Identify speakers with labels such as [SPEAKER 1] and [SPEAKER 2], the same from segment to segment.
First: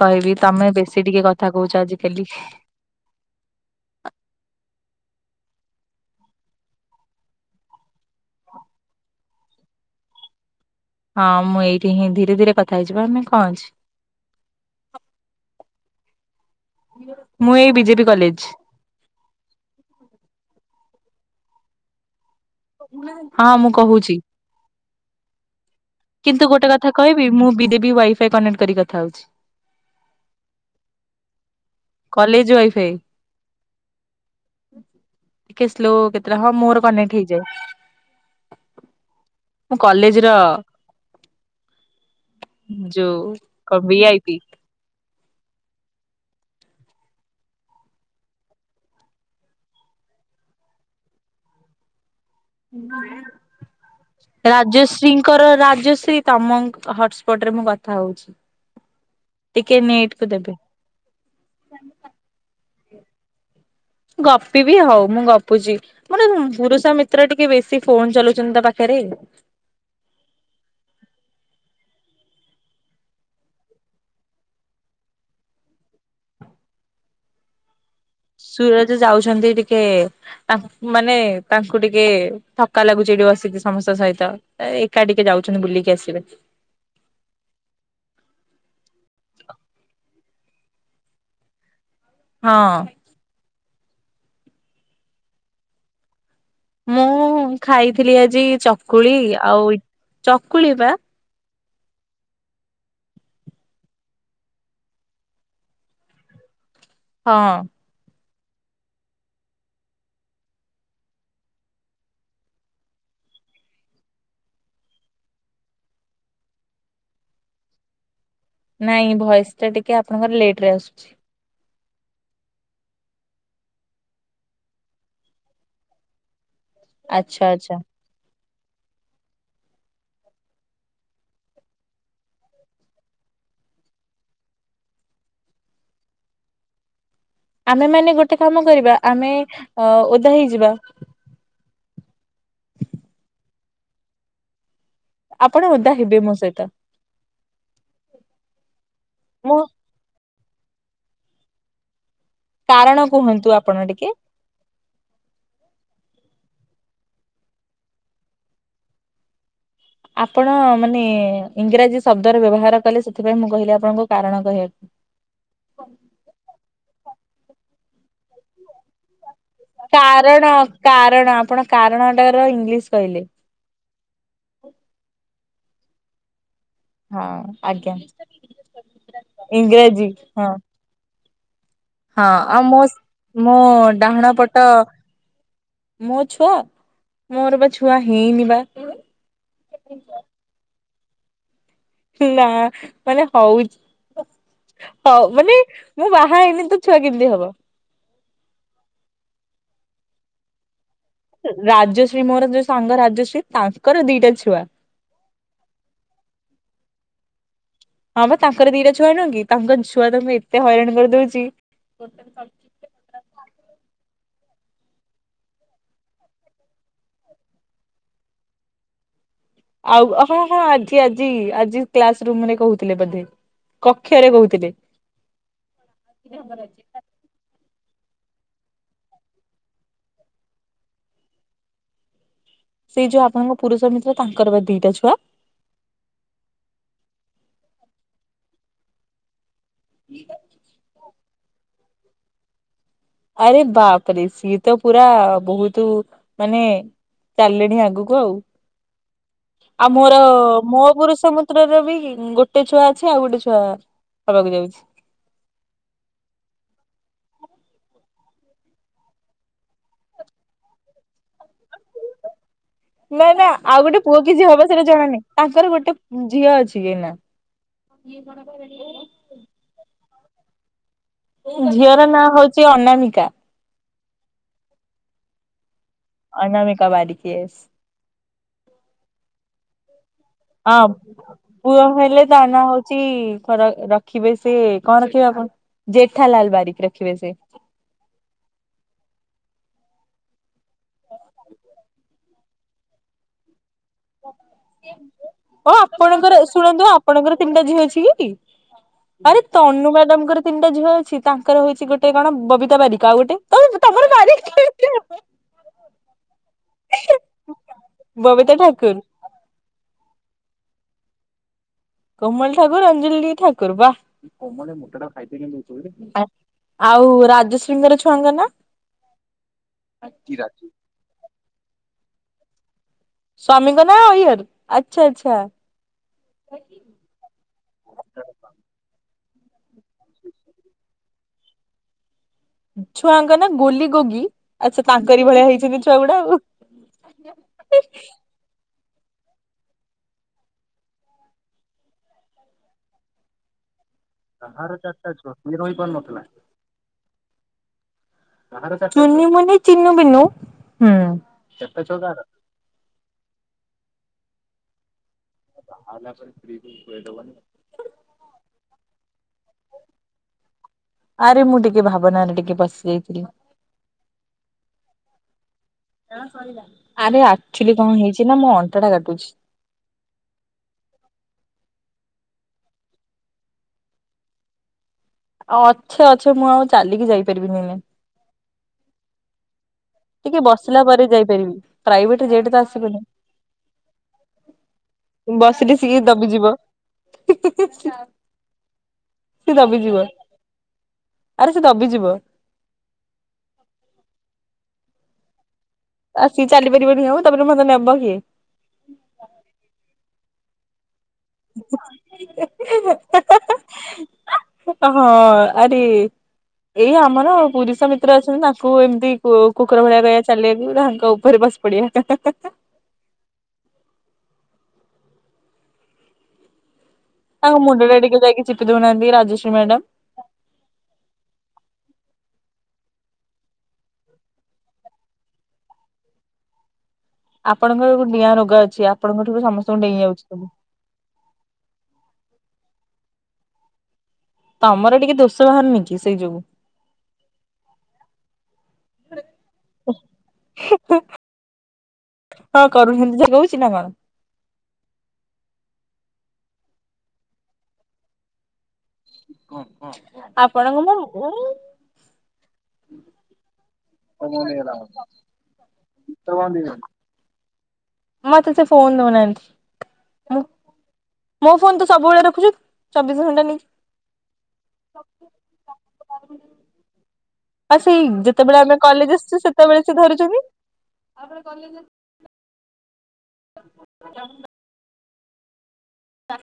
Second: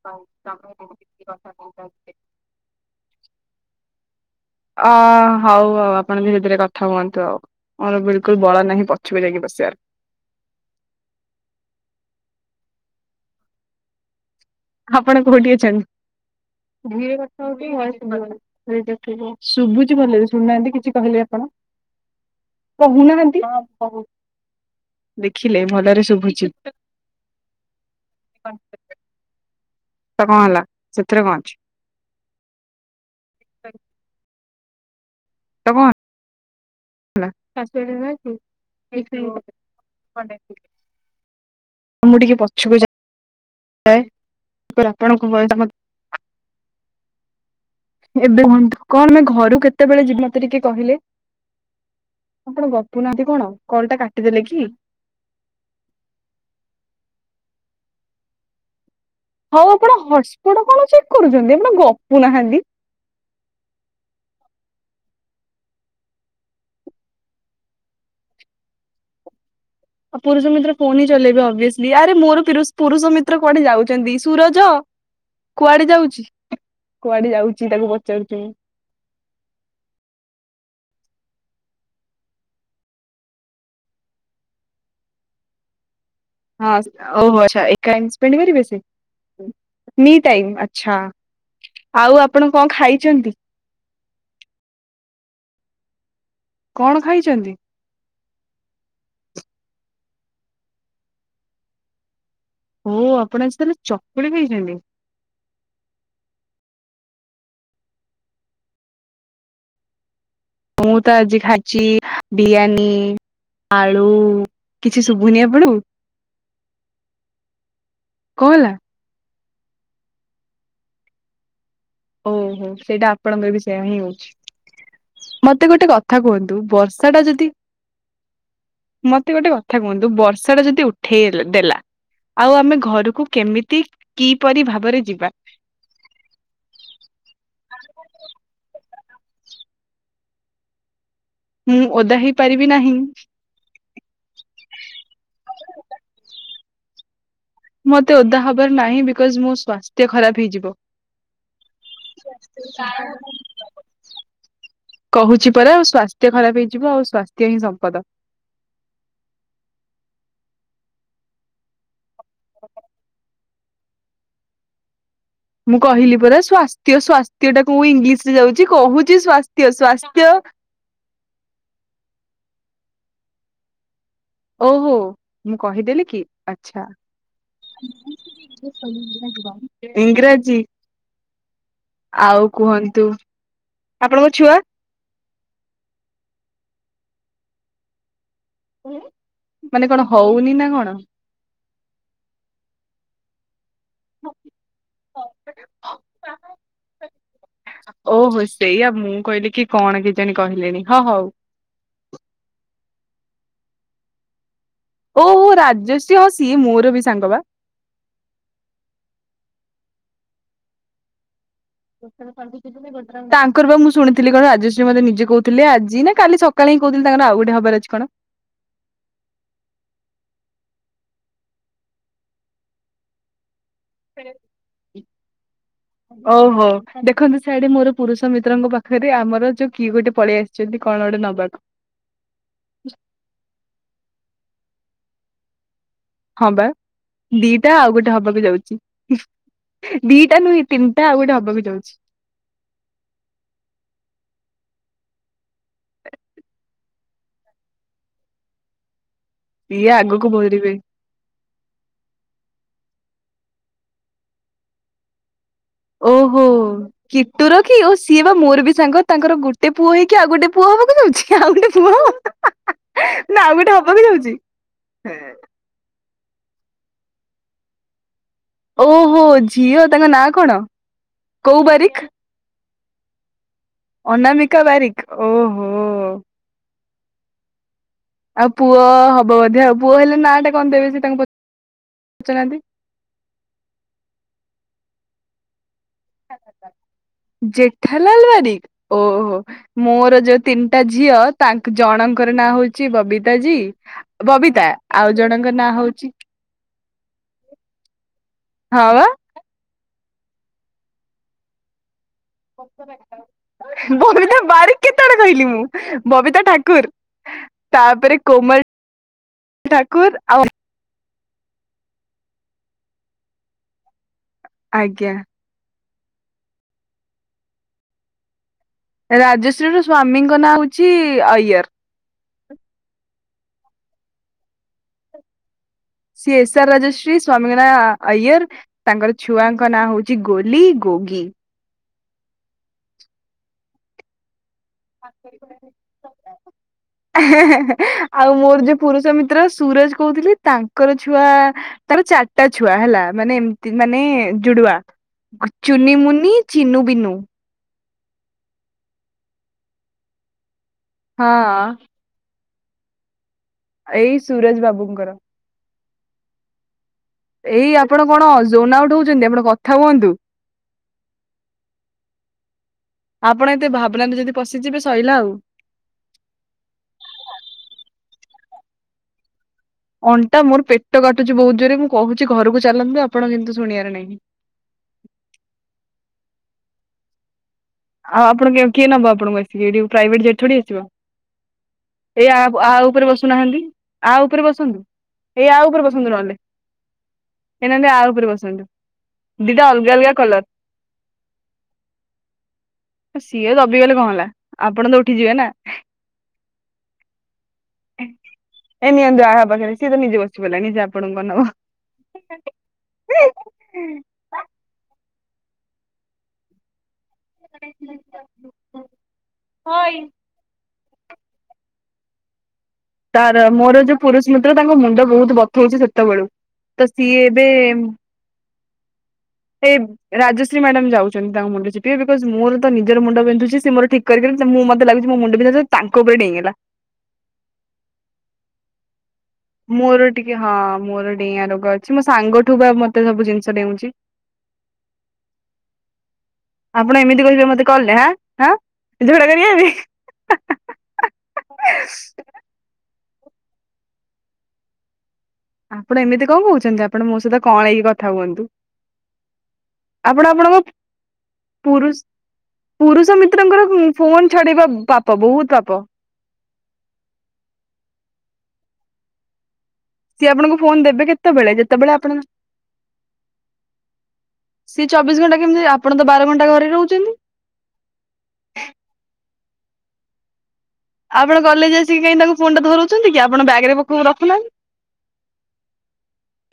[SPEAKER 1] କହିବି, ତମେ ବେଶୀ ଟିକେ କଥା କହୁଛ, ଆଜିକାଲି ।
[SPEAKER 2] ଅ ହଉ, ହଉ ଆପଣ ଧୀରେ, ଧୀରେ କଥା ହୁଅନ୍ତୁ, ଆଉ ମୋର ବିଲକୁଲ ବଳ ନାହି, ପଛକୁ ଯାଇକି ବସ ସୋର [inaudible]
[SPEAKER 1] ହଁ, ମୁଁ ଏଇଠି ହିଁ ଧୀରେ, ଧୀରେ କଥା ହେଇଯିବ, ଆମେ କଣ ଅଛି ।
[SPEAKER 2] ଆପଣ, କୋଉଠି ଅଛନ୍ତି? ଧୀରେ କଥା
[SPEAKER 1] ମୁଁ ଏଇ ବିଜେପି
[SPEAKER 2] ହଉଛି,
[SPEAKER 1] କଲେଜ
[SPEAKER 2] ଶୁଭୁଛି, ଭଲ ଲାଗେ ଶୁଣୁନାହାନ୍ତି, କିଛି କହିଲେ ଆପଣ । କହୁନାହାନ୍ତି,
[SPEAKER 1] ହଁ ମୁଁ କହୁଛି
[SPEAKER 2] ଦେଖିଲେ, ଭଲ
[SPEAKER 1] କିନ୍ତୁ ଗୋଟେ କଥା କହିବି, ମୁଁ ବି ଦେବୀ ୱାଇଫାଇ କନେକ୍ଟ କରି କଥା ହଉଛି ।
[SPEAKER 2] ତ କଣ ହେଲା, ସେଥିରେ କଣ ଅଛି
[SPEAKER 1] କଲେଜ
[SPEAKER 2] ।
[SPEAKER 1] ଆ [inaudible] ଟିକେ ସ୍ଲୋ, କେତେ ହଁ ମୋର କନେକ୍ଟ
[SPEAKER 2] ହେଲା
[SPEAKER 1] ହେଇଯାଏ
[SPEAKER 2] କାଶ ନା ଖ
[SPEAKER 1] ମୁଁ କଲେଜ ର
[SPEAKER 2] [inaudible] ମୁଁ, ଟିକେ ପଛକୁ ଯା
[SPEAKER 1] କ ବି ଆଇ ପି
[SPEAKER 2] କଣ କ [inaudible] ଏବେ କୁହନ୍ତୁ, କଣ ଆ ଘରୁ କେତେବେଳେ ଯିବେ ମତେ ଟିକେ କହିଲେ । କାଟିଦେଲେ କି?
[SPEAKER 1] ରାଜଶ୍ରୀଙ୍କର, ରାଜଶ୍ରୀ ତମ ହଟସ୍ପଟ ରେ ମୁଁ, କଥା ଥାଉଛି ।
[SPEAKER 2] ହଉ, ଆପଣ ହଟସ୍ପଟ କଣ ଚେକ୍ କରୁଛନ୍ତି, ଆପଣ ଗପୁ ନାହାନ୍ତି ।
[SPEAKER 1] ଗପିବି ହଉ, ମୁଁ ଗପୁଛି, ମୋର ପୁରୁଷ ମିତ୍ର ଟିକେ ବେଶୀ ଫୋନ ଚଲଉଛନ୍ତି, ତ ପାଖରେ ।
[SPEAKER 2] ଆଉ ପୁରୁଷ ମିତ୍ର ଫୋନ ହିଁ ଚଲେଇବେ, ଅବିଅସଲି ଆରେ ମୋର ପୁରୁଷ ମିତ୍ର କୁଆଡେ ଯାଉଛନ୍ତି, ସୁରଜ କୁଆଡେ ଯାଉଛି, କୁଆଡେ ଯାଉଛି, ତାକୁ ପଚାରୁଛି ମୁଁ।
[SPEAKER 1] ସୁରଜ ଯାଉଛନ୍ତି, ଟିକେ ତା ମାନେ ତାଙ୍କୁ ଟିକେ ଥକା ଲାଗୁଛି, ଏଠି ବସିକି, ସମସ୍ତଙ୍କ ସହିତ, ଏକା ଟିକେ ଯାଉଛନ୍ତି, ବୁଲିକି ଆସିବେ ।
[SPEAKER 2] ହଁ, ଓହୋ ଆଛା ଏକା ଇସ୍ପେଣ୍ଡ କରିବେସେ ନି ଟାଇମ ଆଛା । ଆଉ, ଆପଣ କଣ
[SPEAKER 1] ହଁ
[SPEAKER 2] ଖାଇଛନ୍ତି? କଣ
[SPEAKER 1] ମୁଁ
[SPEAKER 2] ଖାଇଛନ୍ତି?
[SPEAKER 1] ଖାଇଥିଲି, ଆଜି ଚକୁଳି ଆଉ ଚକୁଳି, ବା ।
[SPEAKER 2] ହୋ ଆପଣ ଆଜି ତାହଲେ ଚକୁଳି ଖାଇଛନ୍ତି।
[SPEAKER 1] ହଁ,
[SPEAKER 2] ମୁଁ ତ ଆଜି ଖାଇଛି ବିରିୟାନୀ ଆଳୁ । କିଛି ଶୁଭୁନି ଆପଣୁଙ୍କୁ?
[SPEAKER 1] ନାଇଁ ଭଏସ ଟା ଟିକେ ଆପଣଙ୍କର ଲେଟ ରେ ଆସୁଛି ।
[SPEAKER 2] ଓହୋ ସେଇଟା ଆପଣଙ୍କର ବି ସେୟା ହିଁ ହଉଛି । ମତେ ଗୋଟେ କଥା କୁହନ୍ତୁ? ବର୍ଷା ଟା
[SPEAKER 1] ଆଚ୍ଛା
[SPEAKER 2] ଯଦି
[SPEAKER 1] ଆଚ୍ଛା
[SPEAKER 2] ମତେ ଗୋଟେ କଥା କୁହନ୍ତୁ ବର୍ଷା ଟା ଯଦି ଉଠେଇଲ୍-ଦେଲା ଆଉ ଆମେ ଘରକୁ କେମିତି କିପରି ଭାବରେ ଯିବା?
[SPEAKER 1] ଆମେମାନେ ଗୋଟେ କାମ କରିବା ଆମେ ଅ-ଓଦା ହେଇଯିବା।
[SPEAKER 2] ହୁଁ ଓଦା ହେଇ ପାରିବି ନାହିଁ।
[SPEAKER 1] ଆପଣ ଓଦା ହେବେ ମୋ ସହିତ।
[SPEAKER 2] ମତେ ଓଦା ହବାର ନାହିଁ। ବିକଜ ମୋ
[SPEAKER 1] ମୁଁ
[SPEAKER 2] ସ୍ୱାସ୍ଥ୍ୟ ଖରାପ ହେଇଯିବ।
[SPEAKER 1] କାରଣ କୁହନ୍ତୁ ଆପଣ ଟିକେ
[SPEAKER 2] କହୁଛି ପରା ମୋ ସ୍ୱା ସ୍ୱାସ୍ଥ୍ୟ ଖରାପ ହେଇଯିବ। ଆଉ ସ୍ୱାସ୍ଥ୍ୟ ହିଁ ସମ୍ପଦ।
[SPEAKER 1] ଆପଣ ମାନେ ଇଂରାଜୀ ଶବ୍ଦର ବ୍ୟବହାର କଲେ ସେଥିପାଇଁ ମୁଁ କହିଲି ଆପଣଙ୍କୁ କାରଣ କହିବାକୁ।
[SPEAKER 2] ମୁଁ କହିଲି ପରା ସ୍ଵାସ୍ଥ୍ୟ ସ୍ଵାସ୍ ସ୍ଥ୍ୟ ଟାକୁ ମୁଁ ଇଂଲିଶରେ ଯାଉଛି କହୁଛି ସ୍ଵାସ୍
[SPEAKER 1] କାରଣ କାରଣ। ଆପଣ କାରଣଟାର ଇଂଲିଶ କହିଲେ।
[SPEAKER 2] ଓହୋ ମୁଁ କହିଦେଲି କି? ଆଚ୍ଛା
[SPEAKER 1] ହଁ ଆଜ୍ଞା।
[SPEAKER 2] ଇଂରାଜୀ।
[SPEAKER 1] ହଁ ଆଉ ମୋସ୍-ମୋ
[SPEAKER 2] ଆପଣଙ୍କ
[SPEAKER 1] ଡାହାଣ
[SPEAKER 2] ଛୁଆ
[SPEAKER 1] ପଟ ମୋ ଛୁଆ? ମୋର ବା ଛୁଆ ହେଇନି ବା।
[SPEAKER 2] ମାନେ କଣ ହଉନି ନା କଣ?
[SPEAKER 1] ନା ମାନେ ହଉ ହଉ ମାନେ ମୁଁ ବାହା ହେଇନି ତ ଛୁଆ କେମିତି ହବ?
[SPEAKER 2] ଓହୋ ସେଇଆ। ମୁଁ କହିଲି କି କଣ କେଜାଣି କହିଲେଣି। ହଁ ହଉ
[SPEAKER 1] ରାଜଶ୍ରୀ ମୋର ଯୋଉ ସାଙ୍ଗ ରାଜ ଶ୍ରୀ ତାଙ୍କର ଦିଟା ଛୁଆ।
[SPEAKER 2] ଓହୋ ରାଜଶ୍ରୀ। ହଁ ସିଏ ମୋର ବି ସାଙ୍ଗ ବା।
[SPEAKER 1] ହଁ ବା ତାଙ୍କର ଦିଟା ଛୁଆ ନୁହଁ କି? ତାଙ୍କ ଛୁଆ ତାଙ୍କୁ ଏତେ ହଇରାଣ କରିଦଉଚି
[SPEAKER 2] ତାଙ୍କର ବା ମୁଁ ଶୁଣି ଥିଲି କଣ ରାଜଶ୍ରୀ ମୋତେ ନିଜେ କହୁଥିଲେ ଆଜି ନା କାଲି ସକାଳେ ହିଁ କହୁଥିଲେ ତାଙ୍କର ଆଉ ଗୋଟେ ହବାର ଅଛି କଣ?
[SPEAKER 1] ଆଉ ହଁ ହଁ ଆଜି ଆଜି ଆଜି କ୍ଲାସ ରୁମରେ କହୁଥିଲେ ବୋଧେ। କକ୍ଷରେ କହୁଥିଲେ।
[SPEAKER 2] ଓହୋ ଦେଖନ୍ତୁ ସ ସିଆଡେ ମୋର ପୁରୁଷ ମିତ୍ରଙ୍କ ପାଖରେ ଆମର ଯୋଉ କିଏ ଗୋଟେ ପଳେଇ ଆସିଛନ୍ତି କଣ ଗୋଟେ ନବାକୁ।
[SPEAKER 1] ସେଇ ଯୋଉ ଆପଣଙ୍କ ପୁରୁଷ ମିତ୍ର ତାଙ୍କର ବା ଦିଟା ଛୁଆ।
[SPEAKER 2] ହଁ ବା ଦିଟା ଆଉ ଗୋଟେ ହବାକୁ ଯାଉଛି। ଦିଟା ନୁହେଁ ତିନିଟା ଆଉ ଗୋଟେ ହବାକୁ ଯାଉଛି।
[SPEAKER 1] ଆରେ ବାପରେ, ସିଏ ତ ପୁରା ବହୁତୁ ମାନେ ଚାଲିଲେଣି ଆଗକୁ ଆଉ।
[SPEAKER 2] ସିଏ
[SPEAKER 1] ଆଉ ମୋର
[SPEAKER 2] ଆଗକୁ ବଢିବେ
[SPEAKER 1] ମୋ ପୁରୁଷ ମତେ ମତ୍ରରେ ବି ଗୋଟେ ଛୁଆ ଅଛି ଆଉ ଗୋଟେ ଛୁଆ ହେବାକୁ ଯାଉଛି।
[SPEAKER 2] ଓହୋ କିଟୁର କି ଓ ସିଏ ବା ମୋର ବି ସାଙ୍ଗ ତାଙ୍କର ଗୋଟେ ପୁଅ ହେଇକି ଆଉ ଗୋଟେ ପୁଅ ହବାକୁ ଯାଉଛି ଆଉ ଗୋଟେ ପୁଅ ହବ।
[SPEAKER 1] ନା ନା ଆଉ ଗୋଟେ ପୁଅ କି ଝିଅ ହବ ସେଇଟା ଜଣାନାହିଁ। ତାଙ୍କର ଗୋଟେ ଉଁ ଝିଅ ଅଛି କି ନା? ଇଏ କଣ କହିଲେ ହୋ।
[SPEAKER 2] ଓହୋ ଝିଅ ତାଙ୍କ ନାଁ କଣ? କୋଉ
[SPEAKER 1] ଝିଅର
[SPEAKER 2] ବାରିକ
[SPEAKER 1] ନାଁ ହଉଚ୍ ଚି ଅନାମିକା।
[SPEAKER 2] ଅନାମିକା ବାରିକ୍ ଓହୋ।
[SPEAKER 1] ଅନାମିକା ବାରିକ୍ ଇଏସ୍।
[SPEAKER 2] ଆଉ ପୁଅ-ଅ ହବ ବୋଧେ ଆଉ। ପୁଅ ହେଲେ- ନାଁ ଟା କଣ
[SPEAKER 1] ହଁ
[SPEAKER 2] ଦେବେ ସେ ତାଙ୍କୁ
[SPEAKER 1] ପୁଅ ହେଲେ ତା ନାଁ
[SPEAKER 2] ପଚାରୁନାହାନ୍ତି
[SPEAKER 1] ହଉଛି ଖରା ରଖିବେ ସେ କଣ ରଖିବେ ଆପଣ? ଜେଠାଲାଲ ବାରିକ ରଖିବେ ସେ।
[SPEAKER 2] ଜେଠାଲାଲ୍ ବାରିକ, ଓହୋ। ମୋର ଯୋଉ ତିନିଟା ଝିଅ ତାଙ୍କ ଜଣଙ୍କର ନାଁ ହଉଛି ବବିତା ଜୀ। ବବିତା ଆଉ ଜଣଙ୍କ ନାଁ
[SPEAKER 1] ଓ
[SPEAKER 2] ହଉଛି
[SPEAKER 1] ଆପଣଙ୍କର ଶୁଣନ୍ତୁ ଆପଣଙ୍କର ତିନିଟା ଝିଅ ଅଛି କି?
[SPEAKER 2] ହଁ ବା
[SPEAKER 1] ଆରେ ତନୁ ମ୍ୟାଡାମ ର ତିନିଟା ଝିଅ ଅଛି ତାଙ୍କର ହଉଛି ଗୋଟେ କଣ ବବିତା ବାରିକ ଆଉ ଗୋଟେ ତମ ତମର ବାରିକ
[SPEAKER 2] ବବିତା ବାରିକ୍
[SPEAKER 1] କେମିତି ହବ?
[SPEAKER 2] କେତେବେଳେ କହିଲି ମୁଁ? ବବିତା ଠା ଠାକୁର୍ ତାପରେ
[SPEAKER 1] ବବିତା
[SPEAKER 2] କୋମଲ୍
[SPEAKER 1] ଠାକୁର,
[SPEAKER 2] ଠାକୁର୍ ଆଉ
[SPEAKER 1] କୋମଲ ଠାକୁର ଅଞ୍ଜଲି ଠାକୁର ବା।
[SPEAKER 2] ଆଜ୍ଞା
[SPEAKER 1] [unintelligible] ଆ ଆଉ ରାଜଶ୍ରୀଙ୍କର ଛୁଆଙ୍କ ନାଁ?
[SPEAKER 2] ରାଜଶ୍ରୀର ସ୍ଵାମୀଙ୍କ ନାଁ ହଉଛି ଅୟର୍। [unintelligible]
[SPEAKER 1] ସ୍ଵାମୀଙ୍କ ନାଁ ଅୟର୍ ଆଚ୍ଛା ଆଚ୍ଛା।
[SPEAKER 2] ସିଏ ଏସ୍ ଆର୍ ରାଜଶ୍ରୀ, ସ୍ଵାମୀଙ୍କ ନାଁ ଅୟର୍ ତାଙ୍କର ଛୁଆ ଙ୍କ ନାଁ ହଉଛି ଗୋଲି, ଗୋଗି।
[SPEAKER 1] ଛୁଆଙ୍ଗ ନା ଗୋୋଲି, ଗୋଗି। ଆଚ୍ଛା ତାଙ୍କରି ଭଳିଆ ହେଇଛନ୍ତି ଛୁଆ ଗୁଡା ଆଉ।
[SPEAKER 2] ହେଁ ହେଁ ଆଉ ମୋର ଯେ ପୁରୁଷ ମିତ୍ର ସୁରଜ କହୁଥିଲି ତାଙ୍କର ଛୁଆ ତାର ଚାରିଟା ଛୁଆ ହେଲା ମାନେ ଏମିତି ମାନେ ଯୁଡୁଆ ଚୁନି, ମୁୁନି, ଚିନୁ, ବିିନୁ।
[SPEAKER 1] କାହାର ଚାରିଟା ଛୁଆ? ଚୁନି, ମୁନି, ଚିିନୁ, ବିନୁ। ହୁଁ।
[SPEAKER 2] ହଁ
[SPEAKER 1] ଚାରିଟା ଛୁଆ କାହାର?
[SPEAKER 2] ଏଇ ସୁରଜ ବାବୁଙ୍କର।
[SPEAKER 1] ବାହା ହେଲା ପରେ ସ୍ତ୍ରୀ କି
[SPEAKER 2] ଏଇ ଆପଣ କଣ ଯୋନା ଆଉଟ ହଉଛନ୍ତି। ଆପଣ କଥା ହୁଅନ୍ତୁ
[SPEAKER 1] ଆରେ ମୁଁ ଟିକେ ଭାବନାରେ ଟିକେ ପଶି ଯାଇଥିଲି।
[SPEAKER 2] ଆପଣ ଏତେ ଭାବନାରେ ଯଦି ପଶିଯିବେ ଶଇଲା ଆଉ।
[SPEAKER 1] ଆରେ ଆକ୍ଚୁଲି କଣ ହେଇଛି ନା ମୋ ଅଣ୍ଟାଟା କାଟୁଛି।
[SPEAKER 2] ଅଣ୍ଟା ମୋର ପେଟ କାଟୁଛି ବହୁତ ଜୋରେ ମୁଁ କହୁଛି ଘରକୁ ଚାଲନ୍ତୁ ଆପଣ କିନ୍ତୁ ଶୁଣିବାର ନାହିଁ
[SPEAKER 1] ଅଛେ ଅଛେ ମୁଁ ଆଉ ଚାଲିକି ଯାଇପାରିବିନି ଏଇନେ।
[SPEAKER 2] ଆଉ ଆପଣଙ୍କୁ କିଏ ନବ ଆପଣଙ୍କୁ ଆସିକି? ଏଇଠି ପ୍ରାଇଭେଟ ଜେଟ
[SPEAKER 1] ଟିକେ
[SPEAKER 2] ଥୋଡି ଆସିବ
[SPEAKER 1] ବସିଲା ପରେ ଯାଇପାରିବି। ପ୍ରାଇଭେଟ
[SPEAKER 2] ଏଇ
[SPEAKER 1] ଜେଟ ତ
[SPEAKER 2] ଆ
[SPEAKER 1] ଆସିବନି
[SPEAKER 2] ଉପରେ ବସୁନାହାନ୍ତି ଆ ଉପରେ ବସନ୍ତୁ ହେଇ ଆ
[SPEAKER 1] ବସିଲେ
[SPEAKER 2] ଉପରେ
[SPEAKER 1] ସିଏ
[SPEAKER 2] ବସନ୍ତୁ ନହେଲେ
[SPEAKER 1] ଦବିଯିବ।
[SPEAKER 2] ହେ ନହେଲେ ଆ
[SPEAKER 1] ସିଏ
[SPEAKER 2] ଉପରେ ବସନ୍ତୁ ଦିଟା ଅଲଗା
[SPEAKER 1] ଦବିଯିବ
[SPEAKER 2] ଅଲଗା କଲର।
[SPEAKER 1] ଆରେ ସେ ଦବିଯିବ
[SPEAKER 2] ସିଏ ଦବିଗଲେ କଣ ହେଲା ଆ ଆପଣ ତ ଉଠିଯିବେ ନା।
[SPEAKER 1] ଆସିକି ଚାଲିପାରିବନି ଆଁ ତାପରେ ମତେ ନେବ କିଏ?
[SPEAKER 2] [unintelligible] ଆପଣଙ୍କ ନବ
[SPEAKER 1] ହଁ ଆରେ ଏଇ ଆମର ପୁରୁଷ ମିତ୍ର ଅଛନ୍ତି ତାଙ୍କୁ ଏମିତି କୁକୁର ଭଳିଆ କହିଆ ଚାଲିବାକୁ ନା। ଉପରେ ବସି ପଡିଆ ହା ହା ହା।
[SPEAKER 2] ତାର ମୋର ଯୋଉ ପୁରୁଷ ମିତ୍ର ତାଙ୍କ ମୁଣ୍ଡ ବହୁତ ବଥଉଚି ସେତେବେଳୁ। ତ ସିଏ ଏବେ
[SPEAKER 1] ମୁଣ୍ଡ ଟା ଟିକେ ଯାଇକି ଚିପି ଦଉନାହାନ୍ତି ରାଜଶ୍ରୀ
[SPEAKER 2] ସେ
[SPEAKER 1] ମ୍ୟାଡାମ
[SPEAKER 2] ରାଜଶ୍ରୀ ମ୍ୟାଡାମ ଯାଉଛନ୍ତି ତାଙ୍କ ମୁଣ୍ଡ ଚିପି ବାକୁ ଏବେ ମୋର ତ ନିଜର ମୁଣ୍ଡ ବିିନ୍ଧୁଛି ସେ ମୋର ଠିକ କରି ପାରୁନି ମୁଁ ମତେ ଲାଗୁଛି ମୋ ମୁଣ୍ଡ ବିନ୍ଧା ତାଙ୍କ ଉପରେ ଡେଇଁଗଲା।
[SPEAKER 1] ଆପଣଙ୍କର ଡିଆଁ ରୋଗ ଅଛି। ଆପଣଙ୍କଠୁ ସମସ୍ତଙ୍କୁ ଡେଇଁ
[SPEAKER 2] ମୋର
[SPEAKER 1] ଯାଉଛି
[SPEAKER 2] ଟିକେ
[SPEAKER 1] ସବୁ
[SPEAKER 2] ହଁ ମୋର ଡିଆଁ ରୋଗ ଅଛି ମୋ ସାଙ୍ଗ ଠୁ ବା ମତେ ସବୁ ଜିନିଷ ଡେଉଛି।
[SPEAKER 1] ତମର ଟିକେ ଦୋଷ ବାହାରୁନି କି ସେଇ ଯୋଗୁ।
[SPEAKER 2] ଆପଣ ଏମିତି କହିବେ ମତେ କଲରେ ଆଁ ଆଁ ଏଇ ଝଗଡା କରିବା ପାଇଁ ।
[SPEAKER 1] ହଁ କରୁଛନ୍ତି ଯେ କହୁଛି ନା କଣ?
[SPEAKER 2] ଆପଣ ଏମିତି କଣ କହୁଛନ୍ତି ଆପଣ ମୋ ସହିତ କଂଳେଇକି କଥା ହୁଅନ୍ତୁ। ଆପଣ ଆପଣଙ୍କ ପୁଷ ପୁରୁଷ ମିତ୍ରଙ୍କର ଫୋନ ଛଡେଇବା ପାପ ବହୁତ ପାପ।
[SPEAKER 1] ମତେ ସେ ଫୋନ ଦେଉନାନ୍ତି।
[SPEAKER 2] ସିଏ ଆପଣଙ୍କୁ ଫୋନ ଦେବେ କେତେବେଳେ
[SPEAKER 1] ତ
[SPEAKER 2] ଯେତେବେଳେ ଆପଣ
[SPEAKER 1] ସବୁବେଳେ ରଖୁଛୁ ଚବିଶ ଘଣ୍ଟା ନେଇକି
[SPEAKER 2] ସିଏ ଚବିଶ ଘଣ୍ଟା କେମତି ଆପଣ ତ ବାର ଘଣ୍ଟା ଘରେ ରହୁଛନ୍ତି?
[SPEAKER 1] ଆଉ ସେଇ ଯେତେବେଳେ ଆମେ କଲେଜ ଆସୁଛୁ ସେତେବେଳେ ସିଏ ଧରୁଛନ୍ତି?
[SPEAKER 2] ଆପଣ କଲେଜ ଆସିକି କାଇଁ ତାଙ୍କୁୁ ଫୋନ୍ ଟା ଧରଉ ଛନ୍ତି କି ଆପଣ ବ୍ୟାଗ୍ ରେ ପକ ରଖୁନାହାନ୍ତି?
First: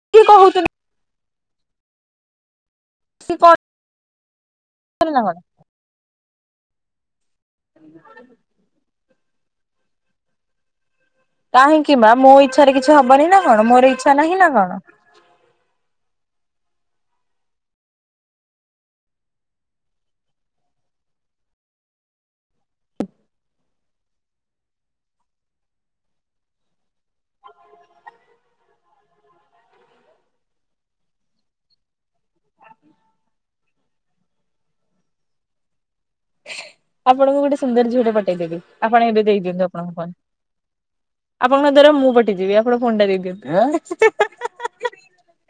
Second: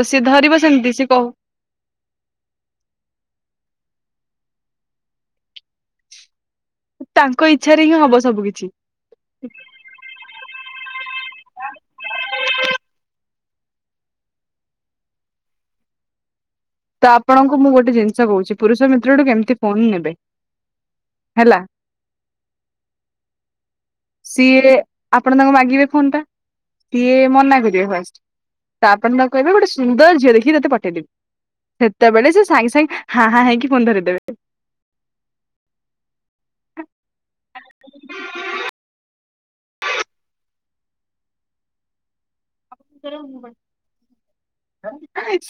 [SPEAKER 2] ତ ସେ
[SPEAKER 1] କିଏ
[SPEAKER 2] ଧରିବ
[SPEAKER 1] କହୁଛନ୍ତି
[SPEAKER 2] ସେମିତି ସେ କହୁ
[SPEAKER 1] ସେ କ [unintelligible]
[SPEAKER 2] ତାଙ୍କ ଇଚ୍ଛାରେ ହିଁ ହବ ସବୁ କିିଛି। ଖାଲି
[SPEAKER 1] କାହିଁକି ମ ମୋ ଇଚ୍ଛାରେ କିଛି ହବନି ନା କଣ ମୋର ଇଚ୍ଛା ନାହିଁ ନା କଣ?
[SPEAKER 2] ତ ଆପଣଙ୍କୁ ମୁଁ ଗୋଟେ ଜିନିଷ କହୁଛି ପୁରୁଷ ମିତ୍ରଠୁ କେମିତି ଫୋନ ନେବେ? ହେଲା ସିଏ ଆପଣ ତାଙ୍କୁ ମାଗିବେ ଫୋନ୍ ଟା ସିଏ ମନା କରିବେ ଫାଷ୍ଟ ଆପଣ ତାଙ୍କୁ କହିବେ ଗୋଟେ ସୁନ୍ଦର ଝିଅ ଦେଖିକି ତତେ ପଟେଇଦେବି ସେତେବେଳେ ସିଏ ସାଙ୍ଗେ ସାଙ୍ଗେ ହାଁ ହାଁ ହେଇକି ଫୋନ୍ ଦେଇଦେବେ।
[SPEAKER 1] ଆପଣଙ୍କୁ ଗୋଟେ ସୁନ୍ଦର ଝିଅଟେ ପଟେଇଦେବି। ଆପଣ ଏବେ ଦେଇଦିଅନ୍ତୁ ଆପଣଙ୍କ ଫୋନ୍ ଆପଣଙ୍କ ଦ୍ୱାରା ମୁଁ ପଟିଯିବି ଆ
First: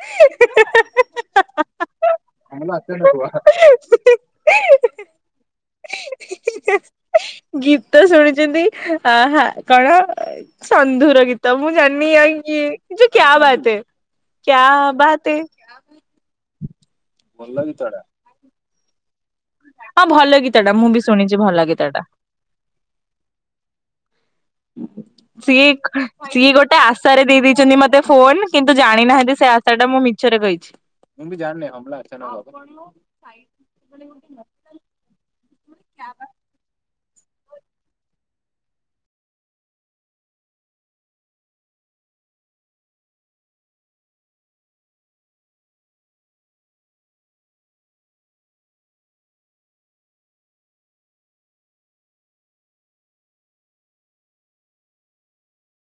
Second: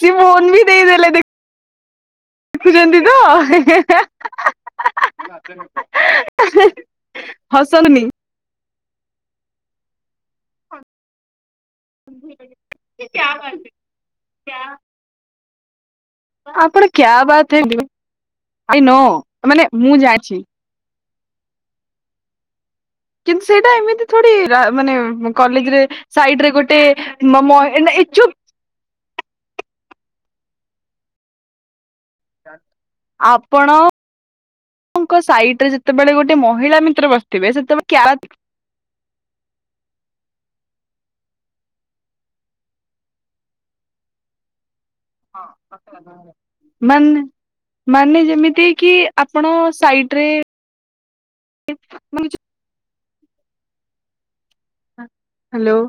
[SPEAKER 2] ସେ ଫୋନ୍ ବି ଦେଇଦେଲେ ଦେଖୁଛନ୍ତି ତ?
[SPEAKER 1] ଗୀତ
[SPEAKER 2] ହସନ୍ତୁନି
[SPEAKER 1] ଶୁଣିଛି ଆ ହାଁ କଣ? ସନ୍ଧୁର ଗୀତ ମୁଁ ଜାଣିନି ଆ ଏ କି ଯୋଉ କ୍ୟା ବାତ ହେ କ୍ୟା ବାତ୍ ହେ।
[SPEAKER 2] ଆପଣ କ୍ୟା ବାତ୍ ହେ ଆଇ ନୋ। ମାନେ ମୁଁ
[SPEAKER 1] ହଁ
[SPEAKER 2] ଜାଣିଛି
[SPEAKER 1] ଭଲ ଗୀତ ଟା ମୁଁ ବି ଶୁଣିଛି ଭଲ ଗୀତା ଟା।
[SPEAKER 2] କିନ୍ତୁ ସେଇଟା ଏମିତି ଥୋଡି ରା ମାନେ
[SPEAKER 1] ସିଏ
[SPEAKER 2] କଲେଜରେ ସାଇଡରେ
[SPEAKER 1] ସିଏ ଗୋଟେ ଆଶାରେ ଦେଇ
[SPEAKER 2] ମ ମ
[SPEAKER 1] ଦେଇଛନ୍ତି ମତେ
[SPEAKER 2] ଏ ଚୁପ୍
[SPEAKER 1] ଫୋନ କିନ୍ତୁ ଜାଣିନାହାନ୍ତି ସେ ଆଶାଟା ମୁଁ ମି ଛରେ କହିଛି।
[SPEAKER 2] ଆପଣଙ୍କ ସାଇଟରେ ଯେତେବେଳେ ଗୋଟେ ମହିଳା ମିତ୍ର ବସିଥିବେ ସେତବେଳେ କ୍ୟା ମାନେ ମାନେ ଯେମିତି କି ଆପଣ ସାଇଟରେ ମାନେ ହ୍ୟାଲୋ।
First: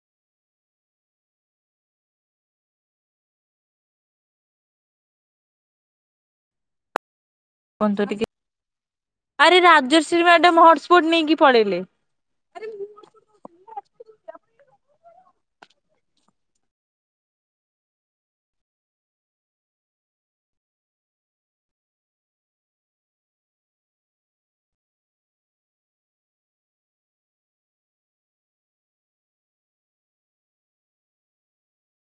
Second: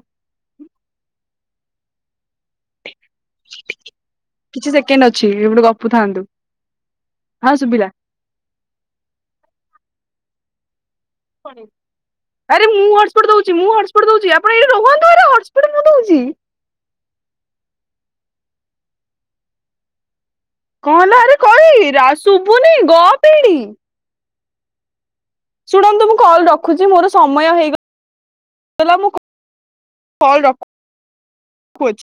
[SPEAKER 2] କିଛି ସେକେଣ୍ଡ ଅଛି ଏ ଗୋଟେ ଗପୁଥାନ୍ତୁ। ହଁ ଶୁଭିଲା
[SPEAKER 1] କୁହନ୍ତୁ ଟିକେ ଆରେ ରାଜଶ୍ରୀ ମାଡ଼ାମ୍ ହଟ୍
[SPEAKER 2] ଆରେ ମୁଁ ହଟସ୍ପଟ୍ ଦଉଛି ମୁଁ ହଟସ୍ପଟ୍ ଆପଣ ଏଇ ରୁହନ୍ତୁ ଆରେ ହଟସ୍ପଟ୍ ମୁଁ ଦଉଛି। କଣ ହେଲା କହିରା ଶୁଭୁନି ଗ ପେଡ଼ି ଶୁଣନ୍ତୁ ମୁଁ କଲ୍ ରଖୁଛି ମୋର ସମୟ ହେଇଗଲା ମୁଁ କଲ୍ ରଖୁଛି।